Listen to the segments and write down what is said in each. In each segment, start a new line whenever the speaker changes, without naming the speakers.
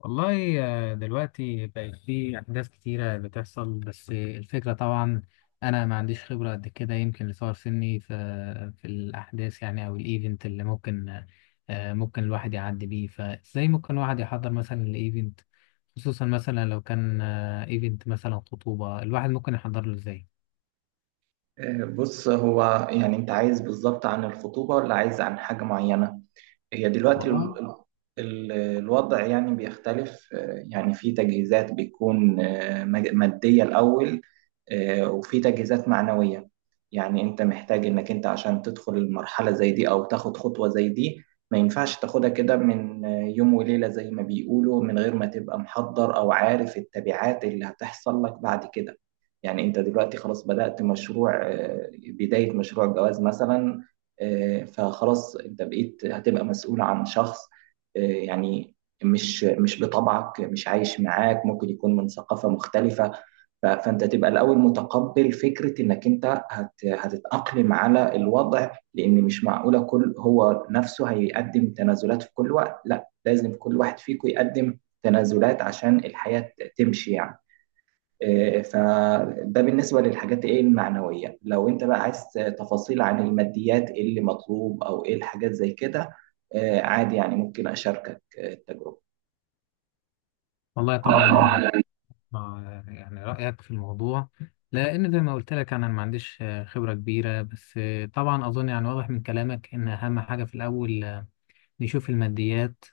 والله آه، دلوقتي بقت في أحداث كتيرة بتحصل، بس الفكرة طبعا أنا ما عنديش خبرة قد كده، يمكن لصغر سني في الأحداث يعني أو الإيفنت اللي ممكن ممكن الواحد يعدي بيه. فإزاي ممكن الواحد يحضر مثلا الإيفنت، خصوصا مثلا لو كان إيفنت مثلا خطوبة؟ الواحد ممكن يحضر له إزاي؟
بص، هو يعني انت عايز بالظبط عن الخطوبة ولا عايز عن حاجة معينة؟ هي دلوقتي
والله
الوضع يعني بيختلف، يعني في تجهيزات بتكون مادية الأول، وفي تجهيزات معنوية. يعني أنت محتاج إنك أنت عشان تدخل المرحلة زي دي أو تاخد خطوة زي دي ما ينفعش تاخدها كده من يوم وليلة زي ما بيقولوا، من غير ما تبقى محضر أو عارف التبعات اللي هتحصل لك بعد كده. يعني أنت دلوقتي خلاص بدأت مشروع، بداية مشروع جواز مثلا، فخلاص انت بقيت هتبقى مسؤول عن شخص، يعني مش بطبعك، مش عايش معاك، ممكن يكون من ثقافة مختلفة. فانت تبقى الاول متقبل فكرة انك انت هتتأقلم على الوضع، لان مش معقولة كل هو نفسه هيقدم تنازلات في كل وقت، لا، لازم كل واحد فيكم يقدم تنازلات عشان الحياة تمشي يعني. فده بالنسبة للحاجات ايه المعنوية، لو انت بقى عايز تفاصيل عن الماديات ايه اللي مطلوب او ايه الحاجات زي كده، عادي، يعني ممكن اشاركك
والله طبعا يعني،
التجربة.
ما يعني رأيك في الموضوع؟ لأن زي ما قلت لك أنا ما عنديش خبرة كبيرة، بس طبعا أظن يعني واضح من كلامك إن أهم حاجة في الأول نشوف الماديات.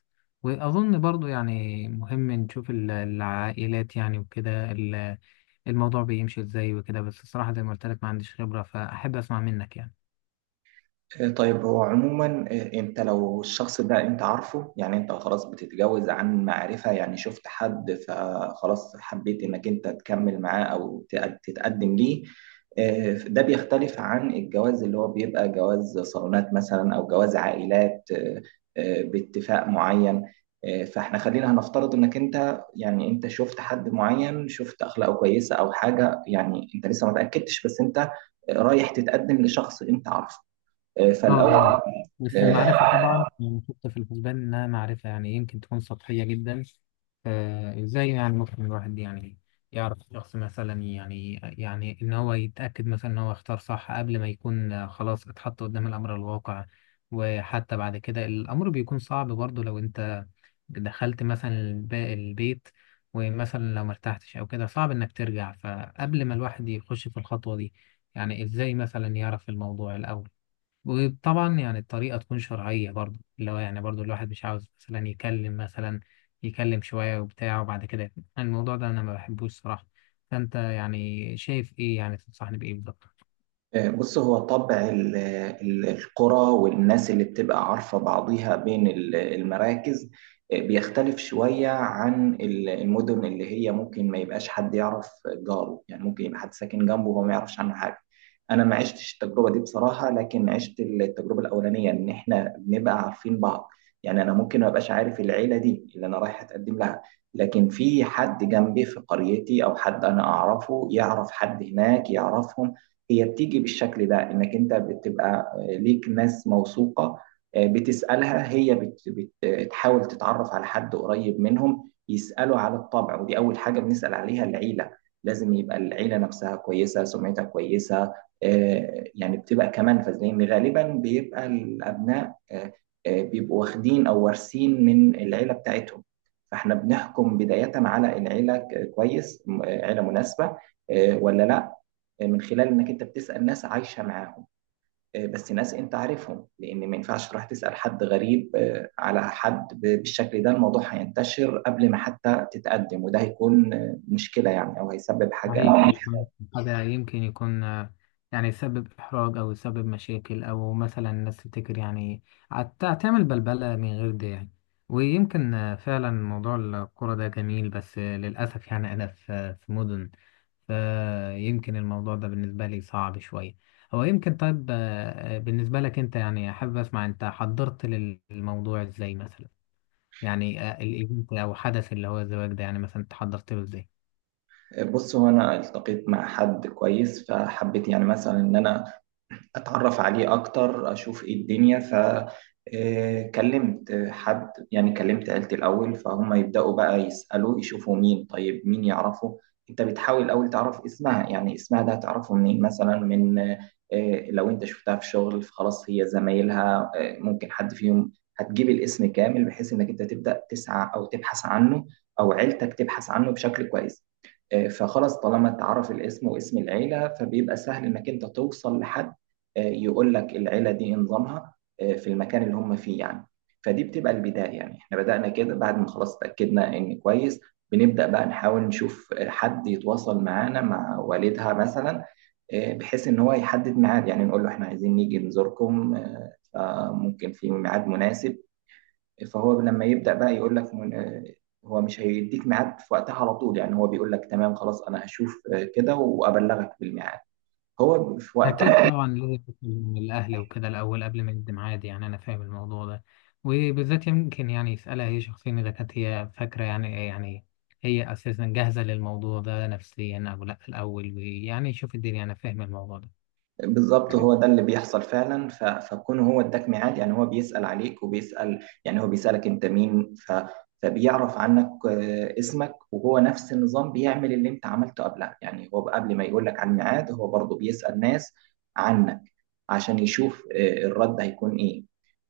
وأظن برضو يعني مهم نشوف العائلات يعني، وكده الموضوع بيمشي إزاي وكده. بس الصراحة زي ما قلت لك ما عنديش خبرة، فأحب أسمع منك يعني.
طيب، هو عموما، انت لو الشخص ده انت عارفه، يعني انت خلاص بتتجوز عن معرفة، يعني شفت حد فخلاص حبيت انك انت تكمل معاه او تتقدم ليه، ده بيختلف عن الجواز اللي هو بيبقى جواز صالونات مثلا او جواز عائلات، باتفاق معين. فاحنا خلينا هنفترض انك انت، يعني انت شفت حد معين، شفت اخلاقه كويسة او حاجة، يعني انت لسه ما تأكدتش بس انت رايح تتقدم لشخص انت عارفه،
اه
فالاول،
جميل. بس المعرفة طبعا يعني حتى في الحسبان إنها معرفة يعني إيه، يمكن تكون سطحية جدا. فإزاي يعني ممكن الواحد يعني يعرف شخص مثلا، يعني يعني إن هو يتأكد مثلا إن هو اختار صح قبل ما يكون خلاص اتحط قدام الأمر الواقع؟ وحتى بعد كده الأمر بيكون صعب برضه لو أنت دخلت مثلا البيت، ومثلا لو مرتحتش أو كده صعب إنك ترجع. فقبل ما الواحد يخش في الخطوة دي، يعني إزاي مثلا يعرف الموضوع الأول؟ وطبعا يعني الطريقة تكون شرعية برضو، اللي هو يعني برضو الواحد مش عاوز مثلا يكلم شوية وبتاع وبعد كده يقفل. الموضوع ده أنا ما بحبوش صراحة. فأنت يعني شايف إيه؟ يعني تنصحني بإيه بالظبط؟
بص، هو طبع القرى والناس اللي بتبقى عارفة بعضيها بين المراكز بيختلف شوية عن المدن اللي هي ممكن ما يبقاش حد يعرف جاره، يعني ممكن يبقى حد ساكن جنبه وما يعرفش عنه حاجة. أنا ما عشتش التجربة دي بصراحة، لكن عشت التجربة الأولانية إن إحنا بنبقى عارفين بعض. يعني أنا ممكن ما أبقاش عارف العيلة دي اللي أنا رايح أتقدم لها، لكن في حد جنبي في قريتي أو حد أنا أعرفه يعرف حد هناك يعرفهم. هي بتيجي بالشكل ده، انك انت بتبقى ليك ناس موثوقة، بتسألها، هي بتحاول تتعرف على حد قريب منهم يسألوا على الطبع، ودي أول حاجة بنسأل عليها، العيلة. لازم يبقى العيلة نفسها كويسة، سمعتها كويسة، يعني بتبقى كمان لأن غالبا بيبقى الأبناء، بيبقوا واخدين أو وارثين من العيلة بتاعتهم. فاحنا بنحكم بداية على العيلة كويس، عيلة مناسبة ولا لا، من خلال انك انت بتسال ناس عايشه معاهم، بس ناس انت عارفهم، لان ما ينفعش تروح تسال حد غريب على حد بالشكل ده، الموضوع هينتشر قبل ما حتى تتقدم، وده هيكون مشكله يعني، او هيسبب حاجه
صحيح
آه،
أيضاً، هذا يمكن يكون يعني يسبب إحراج أو يسبب مشاكل، أو مثلا الناس تفتكر يعني تعمل بلبلة من غير ده يعني. ويمكن فعلا موضوع الكرة ده جميل، بس للأسف يعني أنا في مدن، فيمكن الموضوع ده بالنسبة لي صعب شوية. هو يمكن طيب، بالنسبة لك أنت يعني أحب أسمع، أنت حضرت للموضوع إزاي مثلا؟ يعني الإيفنت أو حدث اللي هو الزواج ده، يعني مثلا أنت حضرت له إزاي؟
بص، هو انا التقيت مع حد كويس فحبيت يعني مثلا ان انا اتعرف عليه اكتر، اشوف ايه الدنيا، ف آه، كلمت حد، يعني كلمت عيلتي الاول فهم يبداوا بقى يسالوا يشوفوا مين، طيب، مين يعرفه. انت بتحاول الاول تعرف اسمها، يعني اسمها ده هتعرفه منين مثلا، من لو انت شفتها في شغل فخلاص هي زمايلها ممكن حد فيهم. هتجيب الاسم كامل بحيث انك انت تبدا تسعى او تبحث عنه، او عيلتك تبحث عنه بشكل كويس. فخلاص طالما اتعرف الاسم واسم العيلة، فبيبقى سهل انك انت توصل لحد يقول لك العيلة دي إيه نظامها في المكان اللي هم فيه يعني. فدي بتبقى البداية، يعني احنا بدأنا كده بعد ما خلاص اتأكدنا ان كويس، بنبدأ بقى نحاول نشوف حد يتواصل معانا، مع والدها مثلا، بحيث ان هو يحدد ميعاد، يعني نقول له احنا عايزين نيجي نزوركم، فممكن في ميعاد مناسب. فهو لما يبدأ بقى يقول لك، هو مش هيديك ميعاد في وقتها على طول، يعني هو بيقول لك تمام خلاص انا هشوف كده وابلغك بالميعاد هو في
أكيد
وقتها.
طبعا لازم يكون الأهل وكده الأول قبل ما يقدم عادي، يعني أنا فاهم الموضوع ده. وبالذات يمكن يعني يسألها هي شخصيا إذا كانت هي فاكرة يعني إيه، يعني هي أساسا جاهزة للموضوع ده نفسيا أو لأ في الأول، ويعني يشوف الدنيا. أنا فاهم الموضوع ده.
بالظبط هو ده اللي بيحصل فعلا، فكون هو اداك ميعاد، يعني هو بيسأل عليك وبيسأل، يعني هو بيسألك انت مين، فبيعرف عنك اسمك، وهو نفس النظام بيعمل اللي انت عملته قبلها، يعني هو قبل ما يقول لك على الميعاد هو برضه بيسأل ناس عنك عشان يشوف الرد هيكون ايه.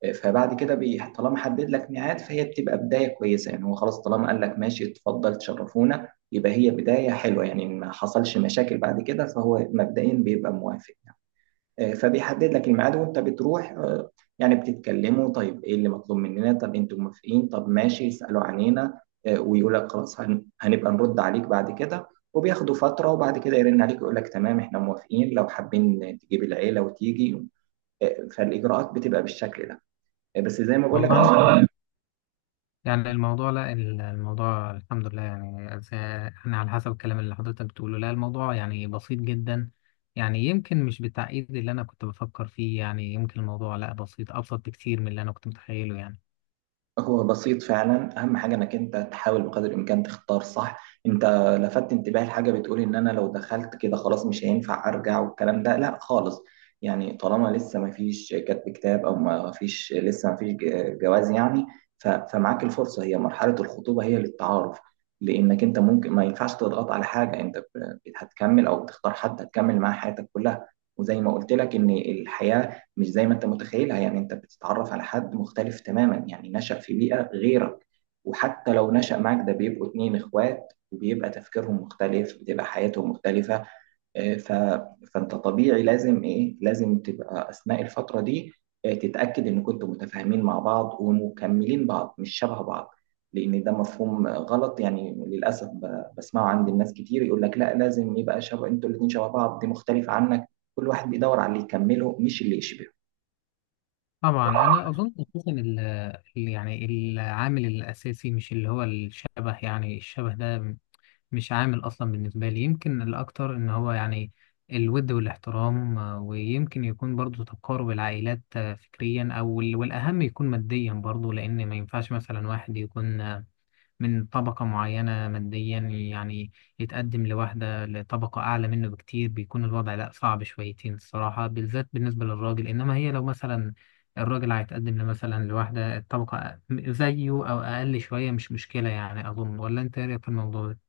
فبعد كده طالما حدد لك ميعاد، فهي بتبقى بداية كويسة، يعني هو خلاص طالما قال لك ماشي اتفضل تشرفونا يبقى هي بداية حلوة، يعني ما حصلش مشاكل بعد كده فهو مبدئيا بيبقى موافق. فبيحدد لك الميعاد وانت بتروح، يعني بتتكلموا، طيب ايه اللي مطلوب مننا، طب انتوا موافقين، طب ماشي يسألوا عنينا، ويقول لك خلاص، هنبقى نرد عليك بعد كده، وبياخدوا فترة وبعد كده يرن عليك يقول لك تمام احنا موافقين لو حابين تجيب العيلة وتيجي. فالإجراءات بتبقى بالشكل ده، بس زي ما بقول لك
والله
عشان
يعني الموضوع لا، الموضوع الحمد لله يعني، زي- يعني على حسب الكلام اللي حضرتك بتقوله، لا الموضوع يعني بسيط جدا. يعني يمكن مش بالتعقيد اللي أنا كنت بفكر فيه، يعني يمكن الموضوع لا بسيط، أبسط بكتير من اللي أنا كنت متخيله يعني.
هو بسيط فعلا، اهم حاجه انك انت تحاول بقدر الامكان تختار صح. انت لفت انتباهي لحاجه، بتقول ان انا لو دخلت كده خلاص مش هينفع ارجع، والكلام ده لا خالص. يعني طالما لسه ما فيش كتب كتاب او ما فيش لسه ما فيش جواز يعني، فمعاك الفرصه، هي مرحله الخطوبه هي للتعارف، لانك انت ممكن ما ينفعش تضغط على حاجه انت هتكمل، او بتختار حد هتكمل معاه حياتك كلها. وزي ما قلت لك ان الحياه مش زي ما انت متخيلها، يعني انت بتتعرف على حد مختلف تماما، يعني نشأ في بيئة غيرك، وحتى لو نشأ معك ده بيبقوا اتنين اخوات وبيبقى تفكيرهم مختلف، بتبقى حياتهم مختلفة. آه، ف... فانت طبيعي لازم ايه، لازم تبقى اثناء الفترة دي تتأكد ان كنتوا متفاهمين مع بعض ومكملين بعض مش شبه بعض. لان ده مفهوم غلط يعني، للاسف بسمعه عند الناس كتير، يقول لك لا لازم يبقى شبه، انتوا الاتنين شبه بعض، دي مختلفة عنك. كل واحد بيدور على اللي يكمله مش اللي يشبهه.
طبعا انا اظن اساسا يعني العامل الاساسي مش اللي هو الشبه، يعني الشبه ده مش عامل اصلا بالنسبه لي. يمكن الاكتر ان هو يعني الود والاحترام، ويمكن يكون برضو تقارب العائلات فكريا او ال- والاهم يكون ماديا برضو، لان ما ينفعش مثلا واحد يكون من طبقة معينة ماديا يعني يتقدم لواحدة لطبقة أعلى منه بكتير. بيكون الوضع لأ صعب شويتين الصراحة، بالذات بالنسبة للراجل. إنما هي لو مثلا الراجل هيتقدم مثلا لواحدة الطبقة زيه أو أقل شوية مش مشكلة يعني أظن، ولا أنت إيه رأيك في الموضوع ده؟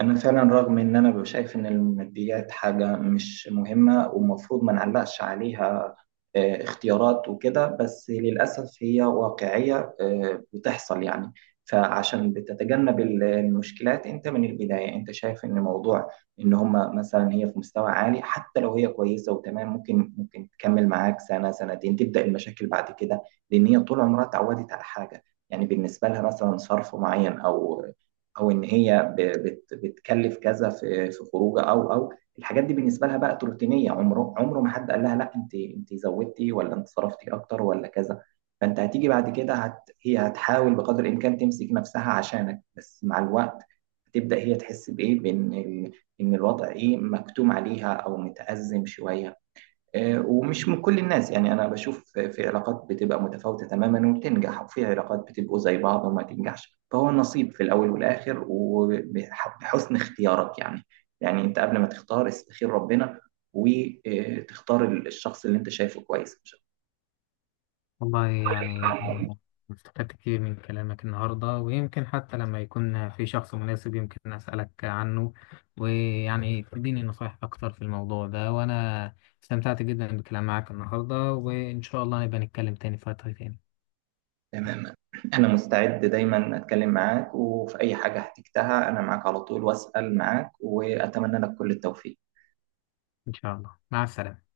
أنا فعلا رغم إن أنا ببقى شايف إن الماديات حاجة مش مهمة ومفروض ما نعلقش عليها اختيارات وكده، بس للأسف هي واقعية بتحصل يعني. فعشان بتتجنب المشكلات أنت من البداية، أنت شايف إن موضوع إن هما مثلا هي في مستوى عالي، حتى لو هي كويسة وتمام ممكن تكمل معاك سنة سنتين تبدأ المشاكل بعد كده. لأن هي طول عمرها اتعودت على حاجة، يعني بالنسبة لها مثلا صرف معين، أو او ان هي بتكلف كذا في خروجه، او الحاجات دي بالنسبه لها بقت روتينيه. عمره عمره ما حد قال لها لا، انت زودتي، ولا انت صرفتي اكتر، ولا كذا. فانت هتيجي بعد كده، هي هتحاول بقدر الامكان تمسك نفسها عشانك، بس مع الوقت هتبدا هي تحس بايه، بان ان الوضع ايه، مكتوم عليها او متأزم شويه. ومش من كل الناس، يعني أنا بشوف في علاقات بتبقى متفاوتة تماما وبتنجح، وفي علاقات بتبقوا زي بعض وما تنجحش، فهو النصيب في الأول والآخر وبحسن اختيارك يعني. يعني أنت قبل ما تختار استخير ربنا، وتختار الشخص اللي أنت شايفه كويس مش
والله يعني أنا استفدت كتير من كلامك النهاردة، ويمكن حتى لما يكون في شخص مناسب يمكن أسألك عنه ويعني تديني نصايح أكتر في الموضوع ده. وأنا استمتعت جدا بالكلام معك النهاردة، وإن شاء الله نبقى نتكلم تاني في وقت تاني.
تماما. أنا مستعد دايما أتكلم معاك، وفي أي حاجة احتجتها أنا معاك على طول، وأسأل معاك، وأتمنى لك كل التوفيق.
إن شاء الله، مع السلامة.